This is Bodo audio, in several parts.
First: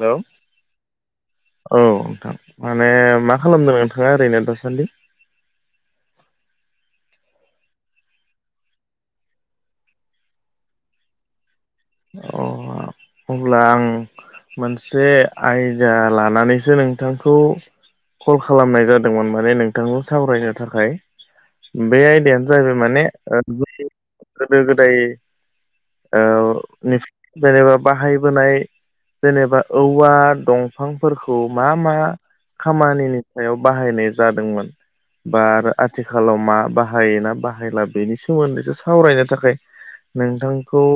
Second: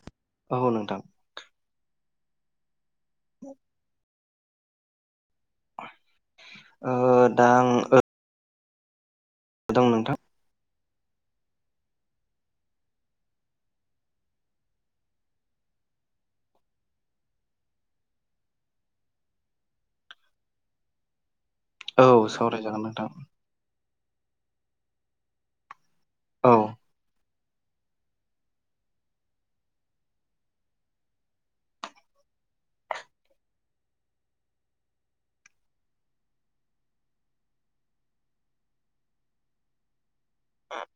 हेल' औ नोंथां औ नोंथां माने मा खालामदों नोंथाङा ओरैनो दासान्दि ओ दा आं दों नोंथां ओ अब्ला आं मोनसे आयदा लानानैसो नोंथांखौ कल खालामनाय जादोंमोन माने नोंथांजों सावरायनो थाखाय बे औ आयदायानो जाहैबाय सावरायजागोन माने नोंथां गोदो गोदाय औ नि जेनेबा बाहायबोनाय जेनेबा औवा दंफांफोरखौ मा मा खामानिनि सायाव बाहायनाय जादोंमोन बा आरो आथिखालाव मा बाहायोना बाहायला बेनि सोमोन्दैसो सावरायनो थाखाय नोंथांखौ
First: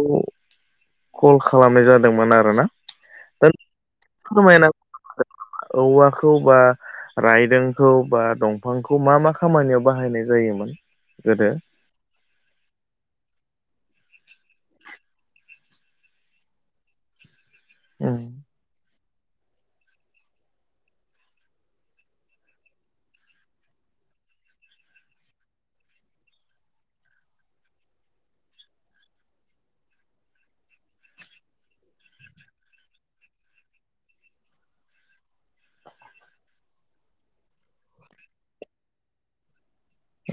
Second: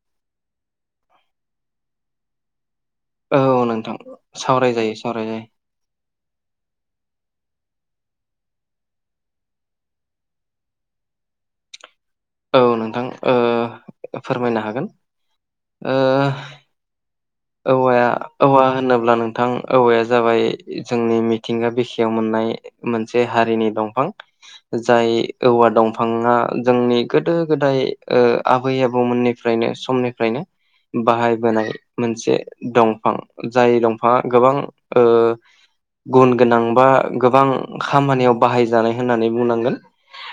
कल खालामनाय जादोंमोन आरो ना औ नोंथां सावराय जायो सावराय जायो औवाखौ बा रायदोंखौ बा दंफांखौ मा मा खामानियाव बाहायनाय जायोमोन गोदो औ नोंथां फोरमायनो हागोन औवाया उम औवा होन अब्ला नोंथां औवाया जाबाय जोंनि मिथिंगा बिखायाव मोननाय मोनसे हारिनि दंफां जाय औवा दंफाङा जोंनि गोदो गोदाय आबै आबौमोननि फ्रायनो समनिफ्रायनो बाहायबोनाय मोनसे दंफां जाय दंफाङा गोबां गुन गोनां बा गोबां खामानियाव बाहायजानाय होननानै बुंनांगोन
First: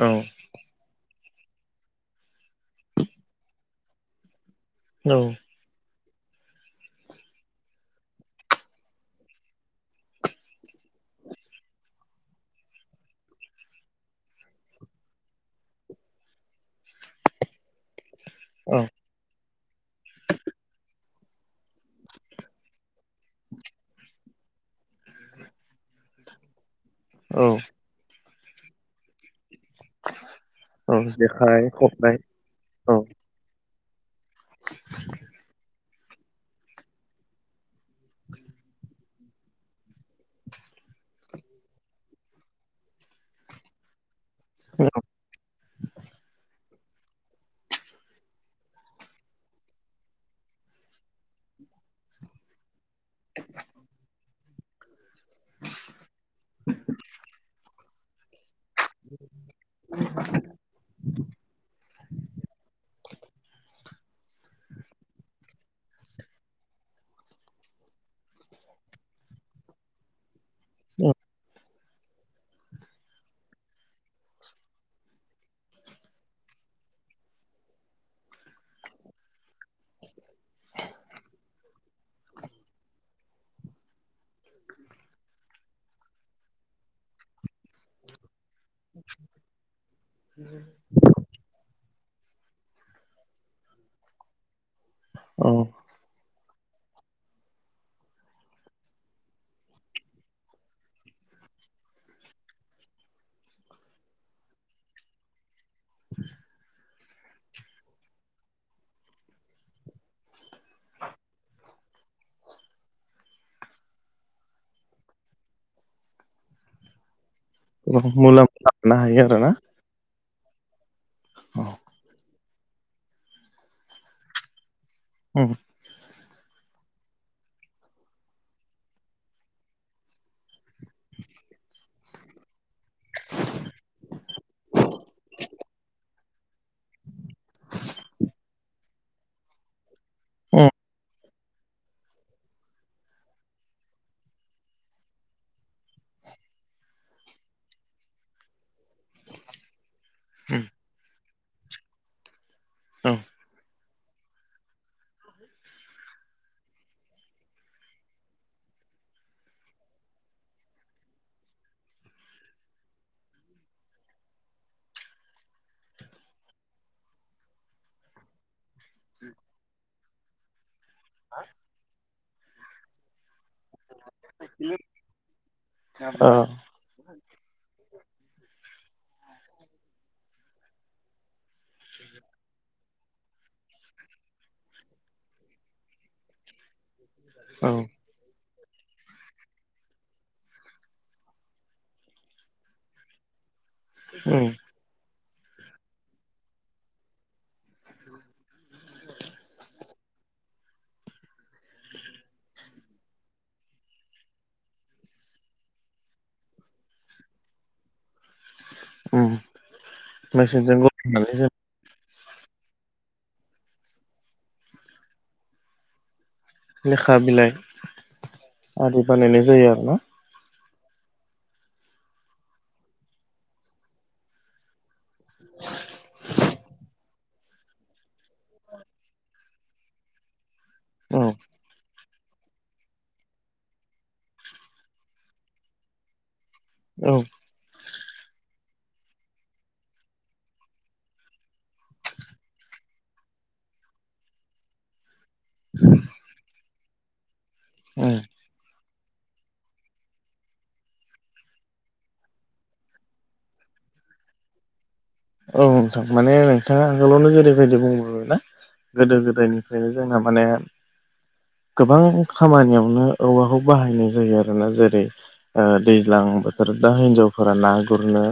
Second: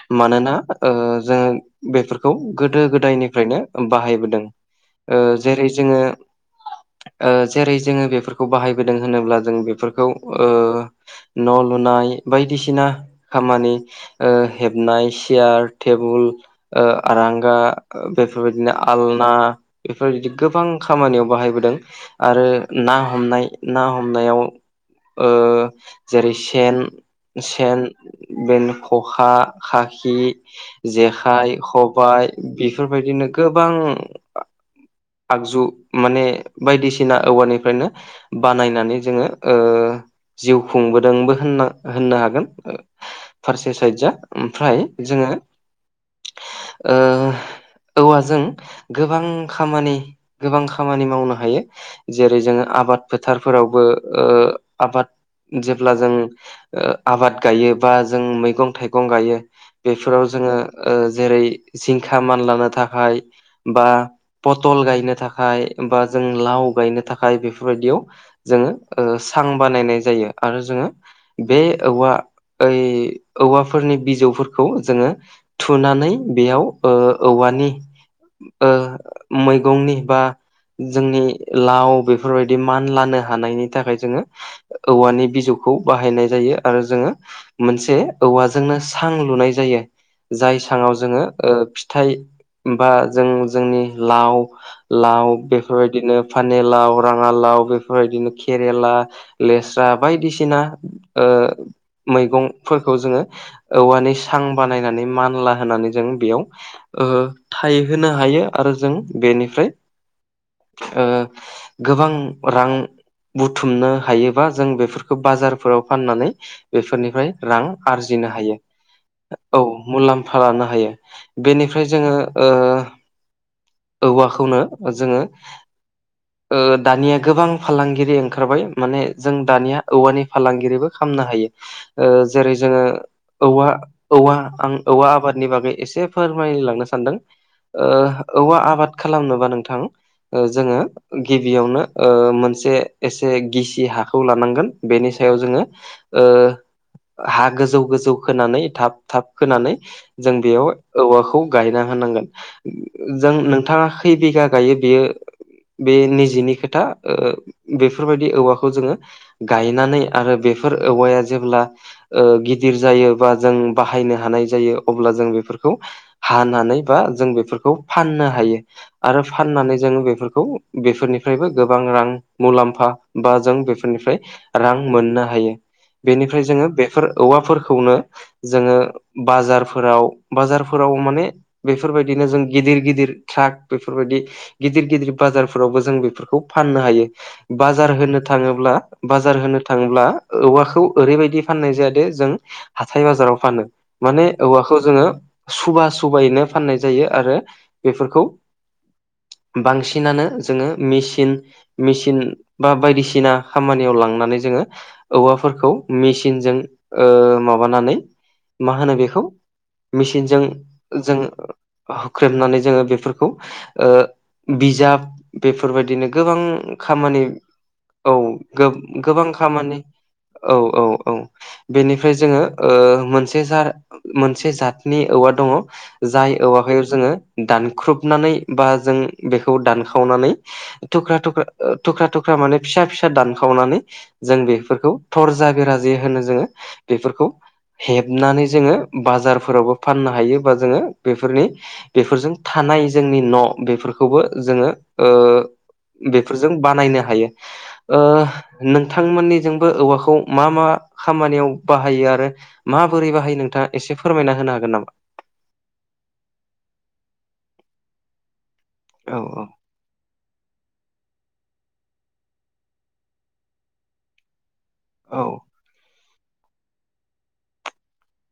औ मानोना जोङो बेफोरखौ गोदो गोदायनिफ्रायनो बाहायबोदों औ जेरै जोङो जेरै जोङो बेफोरखौ बाहायबोदों होनोब्ला जों बेफोरखौ न' लुनाय बायदिसिना खामानि हेबनाय सियार टेबोल आरांगा बेफोरबायदिनो औ आलना बेफोरबायदि गोबां खामानियाव बाहायबोदों आरो ना हमनाय ना हमनायाव जेरै सेन औ सेन बेनो खखा खाखि औ जेखाइ खबाइ खबाय औ बेफोरबायदिनो गोबां आगजु माने बायदिसिना औवानिफ्रायनो बानायनानै जोङो जिउ खुंबोदोंबोनो होननो हागोन फारसे साइडआ ओमफ्राय जोङो औवाजों गोबां खामानि गोबां खामानि मावनो हायो जेरै जोङो आबाद फोथारफोरावबो आबाद जेब्ला जों आबाद गायो बा जों मैगं मैगं गायो बेफोराव जोङो जेरै जिंखा मानलानो थाखाय बा पथल गायनो थाखाय बा जों लाव गायनो थाखाय बेफोरबायदियाव जोङो सां बानायनाय जायो आरो जोङो बे औवा ओइ औवाफोरनि बिजौफोरखौ जोङो थुनानै बेयाव औवानि मैगंनि बा जोंनि लाव बेफोरबायदि मान लानो हानायनि थाखाय जोङो औवानि बिजौखौ बाहायनाय जायो आरो जोङो मोनसे औवाजोंनो सां लुनाय जायो। जाय साङाव जोङो फिथाइ बा जों जोंनि लाव लाव औ बेफोरबायदिनो फानि लाव राङा लाव बेफोरबायदिनो खेरेला लेस्रा बायदिसिना मैगंफोरखौ जोङो औवानि सां बानायनानै मानला होनानै जों बेयाव थाइहोनो हायो आरो जों बेनिफ्राय गोबां रां बुथुमनो हायोबा जों बेफोरखौ बाजारफोराव फाननानै बेफोरनिफ्राय रां गोबां आरजिनो हायो मुलाम्फा लानो हायो आरोना औ मुलाम्फा लानो हायो औ बेनिफ्राय जोङो औवाखौनो जोङो उम दानिया गोबां फालांगिरि ओंखारबाय माने जों दानिया औवानि फालांगिरिबो खालामनो हायो। ओ जेरै जोङो औवा औवा आं औवा आबादनि बागै एसे फोरमायलांनो सानदों। औवा आबाद खालामनोबा नोंथां उम जोङो गिबियावनो मोनसे एसे गिसि हाखौ लानांगोन बेनि सायाव जोङो हा गोजौ गोजौ खोनानै थाब थाब खोनानै जों बेयाव औवाखौ गायना होनांगोन उम जों नोंथाङा खै बिघा गायो बियो बे निजिनि खोथा बेफोरबायदि औवाखौ जोङो गायनानै आरो बेफोर औवाया जेब्ला गिदिर जायो बा जों बाहायनो हानाय जायो अब्ला जों बेफोरखौ हानानै बा जों बेफोरखौ फाननो हायो। आरो फाननानै जों बेफोरखौ बेफोरनिफ्रायबो गोबां रां मुलाम्फा बा जों बेफोरनिफ्राय रां मोननो हायो औ बेनिफ्राय जोङो बेफोर औवाफोरखौनो जोङो बाजारफोराव बाजारफोराव माने बेफोरबायदिनो जों गिदिर गिदिर ट्राक बेफोरबायदि गिदिर गिदिर बाजारफोरावबो जों बेफोरखौ फाननो हायो। औ बाजार होनो थाङोब्ला बाजार होनो थाङोब्ला औवाखौ ओरैबायदि फाननाय जादो जों हाथाय बाजाराव फानो माने उम औवाखौ जोङो सुबा सुबायैनो फाननाय जायो आरो बेफोरखौ बांसिनानो जोङो मेसिन मेसिन बा बायदिसिना खामानियाव लांनानै जोङो औवाफोरखौ मेसिनजों माबानानै मा होनो बेखौ उम मेसिनजों मेचिनजों जों गनानै हुख्रेबनानै जोङो बेफोरखौ ओ बिजाब बेफोरबायदिनो गोबां लेखा खामानि बिलाइ औ आरि गो-गोबां बानायनाय जायो खामानि आरोना औ औ औ बेनिफ्राय जोङो मोनसे जार मोनसे जातनि औवा दङ जाय औवाहाय जोङो दानख्रुबनानै बा जों बेखौ दानखावनानै थुख्रा औ थुख्रा थुख्रा थुख्रा माने फिसा फिसा दानखावनानै जों बेफोरखौ थरजा बेराजि होनो जोङो औ बेफोरखौ हेबनानै जोङो बाजारफोरावबो फाननो हायो बा जोङो बेफोरनि बेफोरजों थानाय जोंनि न' बेफोरखौबो जोङो बेफोरजों बानायनो हायो। उम नोंथांमोननिजोंबो औवाखौ मा मा खामानियाव बाहायो आरो माबोरै बाहाय नोंथाङा एसे फोरमायना होनो हागोन नामा? औ नोंथां माने नोंथाङा आगोलावनो जेरैबायदि बुंबोबायना औ गोदो गोदायनि निफ्रायनो जोंना माने गोबां खामानियावनो औवाखौ बाहायनाय जायो आरोना जेरै औ दैज्लां बोथोर दा हिनजावफोरा ना गुरनो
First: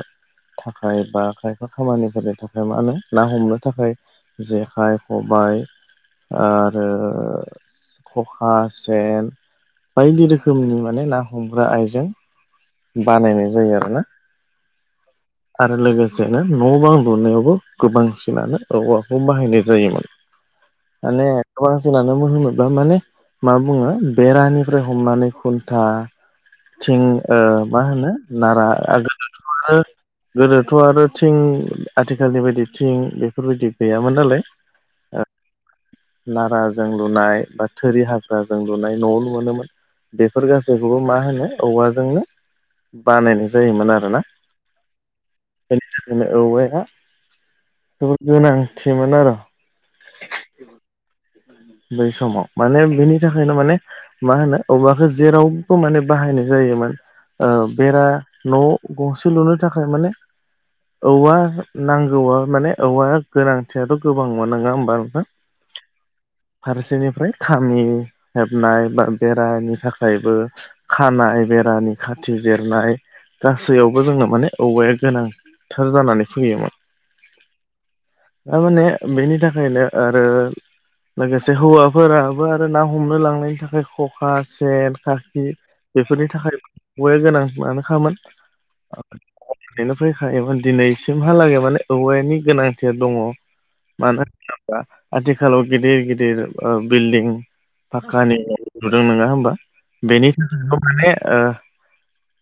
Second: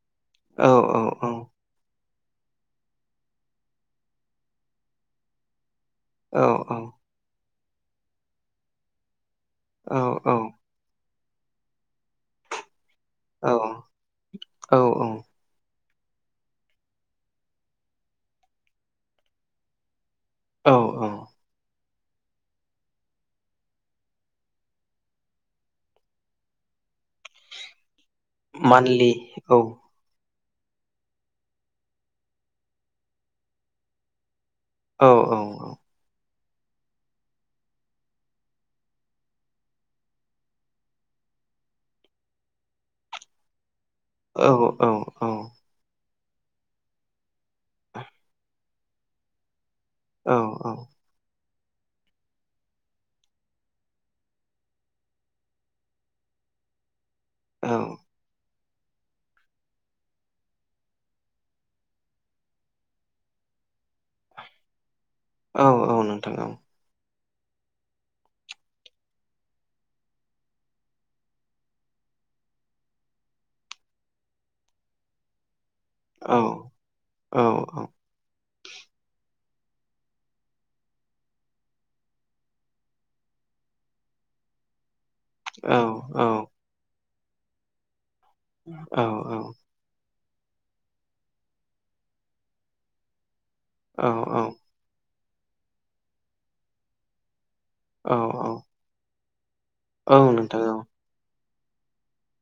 औ थाखाय बा औ खाय खामानिफोरनि थाखाय मा होनो ना हमनो थाखाय जेखाइ खबाय औ आरो खखा सेन औ बायदि औ रोखोमनि माने ना हमग्रा आइजें बानायनाय जायो आरोना औ आरो लोगोसेनो न' बां लुनायावबो गोबांसिनानो औवाखौ बाहायनाय जायोमोन औ औ माने गोबां [unintelligible] माने मा बुङो बेरानिफ्राय हमनानै खुन्था थिं मा होनो नारा मान्थलि आगोलनाथ औ आरो गोदोथ' आरो थिं आथिखालनि बायदि थिं बेफोरबायदि गैयामोन नालाय औ औ नारााजों लुनाय बा थोरि हाग्राजों लुनाय न'आवनो मोनोमोन बेफोर गासैखौबो मा होनो औवाजोंनो बानायनाय जायोमोन आरोना औ औ औ बेनि थाखायनो औवा या जोबोद गोनांथिमोन आरो औ औ बै समाव माने बिनि थाखायनो माने मा होनो औवाखौ जेरावबो माने बाहायनाय जायोमोन ओ बेरा न' गंसे लुनो थाखाय माने औवा नांगौआ माने औवा गोनांथियाथ' गोबां न नङा होमबा नोंथा औ औ नोंथां औ फारसेनिफ्राय खामि हेबनाय बा बेरानि थाखायबो खानाय बेरानि खाथि जिरनाय गासैयावबो जोंनो माने औवाया गोनां थार जानानै औ फैयोमोन औ थारमाने बेनि थाखायनो आरो लोगोसे हौवाफोराबो आरो ना हमनो लांनायनि थाखाय खखा सेना खा खि औ औ बेफोरनि थाखाय बो गोनां मानो खामोन औ औ बेनो फैखायोमोन दिनैसिमहालागै माने औवानि गोनांथिया दङ मानो औ होनोब्ला आथिखालाव गिदिर गिदिर ओ बिल्डिं फाकानि न' औ लुदों नङा होमबा औ बेनि नोंथां औ थाखायबो माने ओ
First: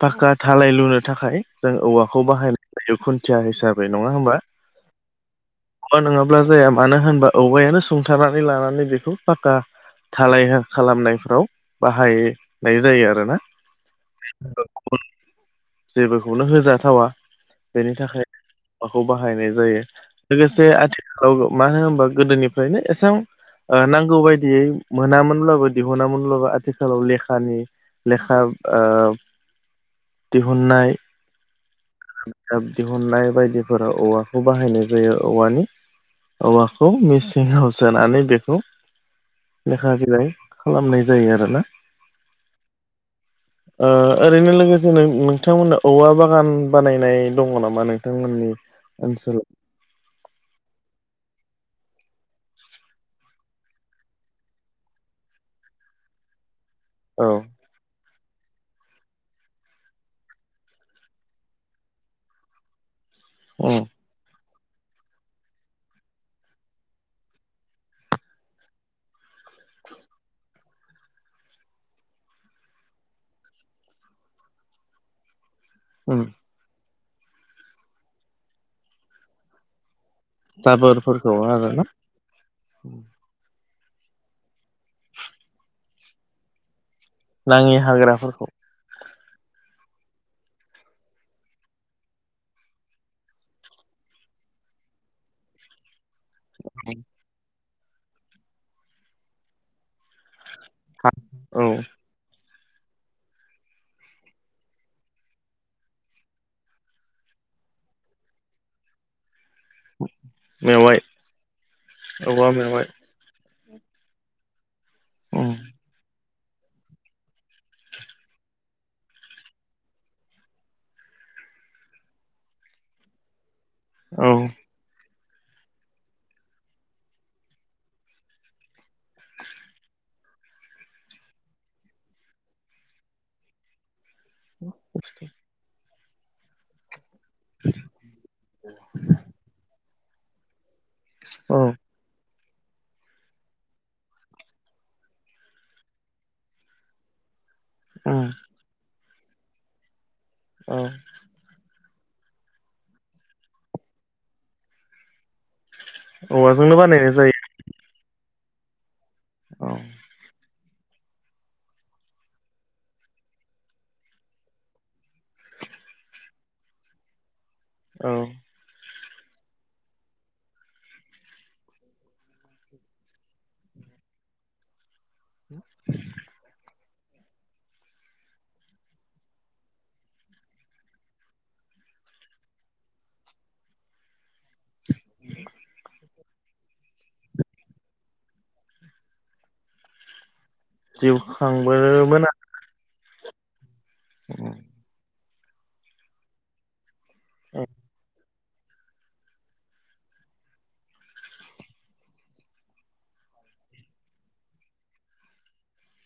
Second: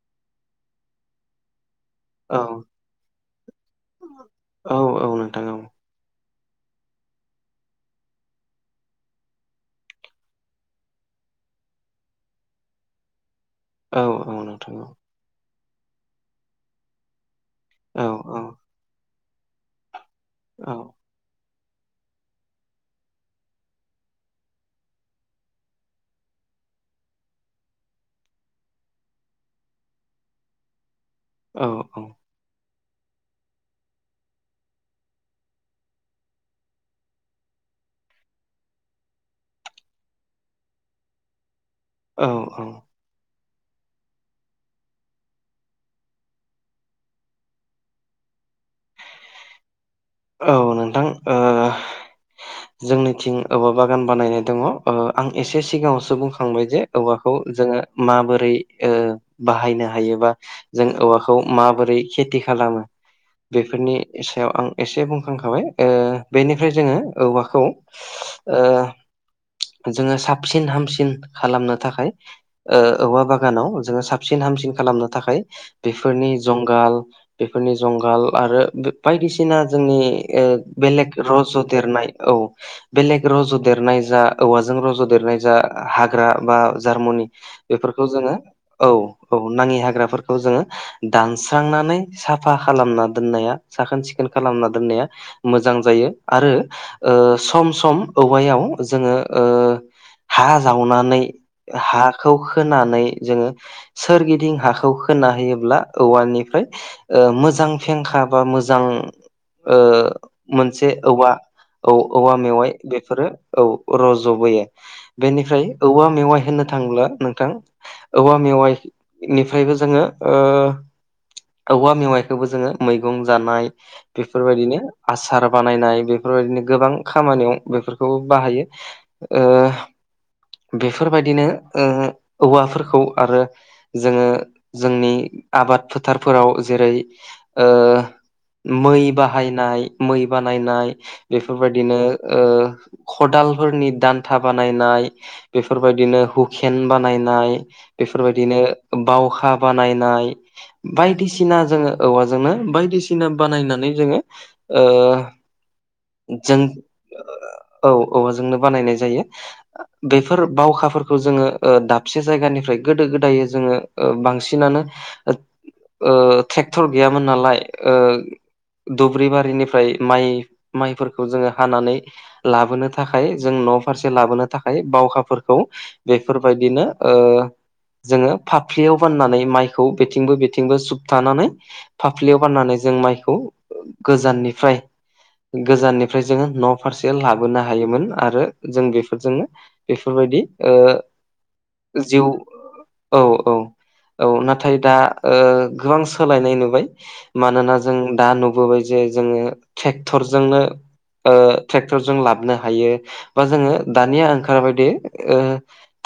पाखा थालाय लुनो थाखाय जों औवाख खौ बाहायनाय जायो खुन्थिया हिसाबै नङा होमबा औ औ नोंथां औ औवा नङाब्ला जाया मानो होनबा औवायानो सुंथारनानै लानानै बेखौ फाका थालाय खालामनायफ्राव बाहायनाय जायो आरोना औ औ नोंथां औ [inaudible] जेबोखौनो होजाथावा बेनि औ थाखाय औवाखौ बाहायनाय जायो लोगोसे औ आथिखालाव मा होनोबा गोदोनि फायनो एसां ओ नांगौ बायदियै मोनामोनब्लाबो दिहुनामोनब्लाबो आथिखालाव लेखानि लेखाब ओ दिहुननाय औ औ बिजाब दिहुननाय बायदिफोर औवाखौ बाहायनाय जायो औवानि औवाखौ मिस निहाव सोनानै बेखौ लेखा बिलाइ खालामनाय जायो आरोना औ औ [inaudible] ओ ओरैनो लोगोसे नों नोंथांमोननो औवा बागान बानायनाय दङ नामा नोंथांमोननि? ओनसोलाव औ नोंथां ओ जोंनिथिं औवा बागान बानायनाय दङ ओ आं एसे सिगाङावसो बुंखांबाय जे औ औवाखौ जोङो माबोरै बाहायनो हायोबा जों औवाखौ माबोरै खेथि खालामो उम बेफोरनि सायाव आं एसे बुंखांखाबाय बेनिफ्राय जोङो औवाखौ जोङो साबसिन हामसिन खालामनो थाखाय ओ औवा बागानाव जोङो साबसिन हामसिन खालामनो थाखाय उम बेफोरनि जुंगाल बेफोरनि जुंगाल आरो बायदिसिना जोंनि ओ बेलेग जाबोरफोरखौ रज' आरोना देरनाय औ बेलेग लेग रज'देरनाय जा औवाजों रज'देरनाय जा हाग्रा बा जार्मुनि नाङि बेफोरखौ जोङो हाग्राफोरखौ औ औ नाङि हाग्राफोरखौ जोङो दानस्रांनानै साफा खालामना दोननाया साखोन सिखोन खालामना दोननाया मोजां जायो आरो। ओ सम सम औवायाव जोङो हा जावनानै औ हा खौ खोनानै जोङो सोरगिदिं हाखौ खोना होयोब्ला औवानिफ्राय मोजां फेंखा बा मोजां मोनसे मेवाइ औवा औ औवा मेवाइ बेफोरो औ रज'बोयो उम बेनिफ्राय औवा मेवाइ होन थाङब्ला नोंथां औवा मेवाइ निफ्रायबो जोङो औवा मेवाइखौबो जोङो मैगं जानाय औ बेफोरबायदिनो आसार बानायनाय बेफोरबायदिनो गोबां खामानियाव बेफोरखौ बाहायो बेफोरबायदिनो ओ औवाफोरखौ आरो जोङो जोंनि आबाद फोथारफोराव जेरै मै बाहायनाय मै बानायनाय औ बेफोरबायदिनो खदालफोरनि दान्था बानायनाय बेफोरबायदिनो हुकेन बानायनाय उम बेफोरबायदिनो बावखा बानायनाय औ बाय दिसिना जोङो औवाजोंनो बायदिसिना बानायनानै जोङो ओ जों औवाजोंनो बानायनाय जायो। औ औवाजोंनो बानायनाय जायो औ बेफोर बावखाफोरखौ जोङो दाबसे जायगानिफ्राय गोदो गोदायै जोङो बांसिनानो ट्रेक्टर गैयामोन नालाय औ दुब्रिबारिनिफ्राय माइ माइ जोङो हानानै लाबोनो थाखाय जों न' फारसे लाबोनो थाखाय बावखाफोरखौ बेफोरबायदिनो जोङो फाफ्लियाव बाननानै माइखौ बेथिंबो बेथिंबो सोबथानानै फाफ्लियाव गाननानै जों माइखौ गोजाननिफ्राय गोजाननिफ्राय ओमफ्राय जोङो न' फारसे लाबोनो हायोमोन आरो जों बेफोरजोंनो बेफोरबायदि ओ जिउ जिउ खांबोमोन आ औ औ औ नाथाय दा ओ गोबां सोलायनाय नुबाय। मानोना जों दा नुबोबाय जे जोङो ट्रेक्टरजोंनो ओ ट्रेक्टरजों लाबोनो हायो बा जोङो दानिया ओंखार बायदि ओ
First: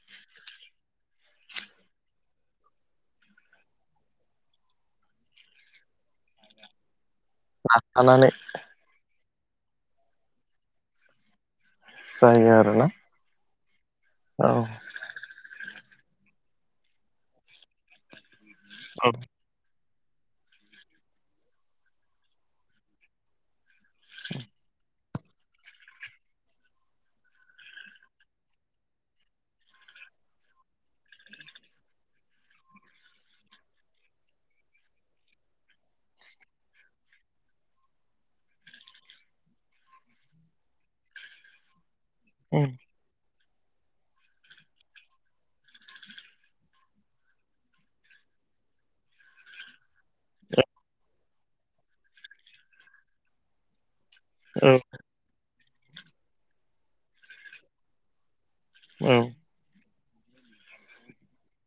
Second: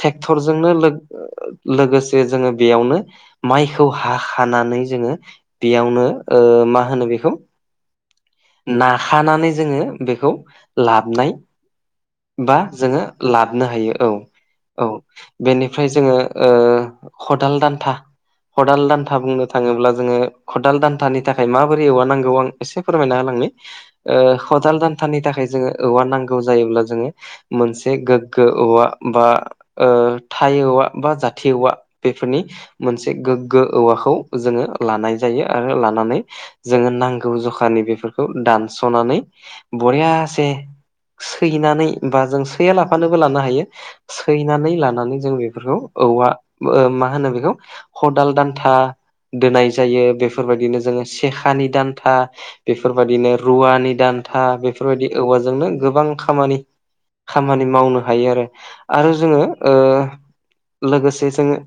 ट्रेक्टरजोंनो लोगोसे जोङो बेयावनो माइखौ हाखानानै जोङो बेयावनो मा होनो बेखौ लाफानानै नाखानानै जोङो बेखौ लाबनाय जायो बा आरोना जोङो लाबनो हायो औ औ बेनिफ्राय जोङो खदाल दान्था खदाल औ दान्था बुंङो थाङोब्ला जोङो खदाल दान्थानि थाखाय माबोरै एववानांगौ आं एसे फोरमायना होलांनि। खदाल दान्थानि थाखाय जोङो औवार नांगौ जायोब्ला जोङो मोनसे गोग्गो औवा बा ओ थाइ औवा बा जाथि औवा बेफोरनि मोनसे गोग्गो औवाखौ जोङो लानाय जायो आरो लानानै जोङो नांगौ जखानि बेफोरखौ दानस'नानै बरियासे सैनानै बा जों उम सैया लाफानोबो लानो हायो। सैनानै लानानै जों बेफोरखौ औवा मा होनो बेखौ खदाल दान्था दोनाय जायो बेफोरबायदिनो जोङो सेखानि दान्था बेफोरबायदिनो रुवानि दान् था औ बेफोरबायदि औवाजोंनो गोबां खामानि खामानि मावनो हायो आरो। आरो औ जोङो ओ लोगोसे जोङो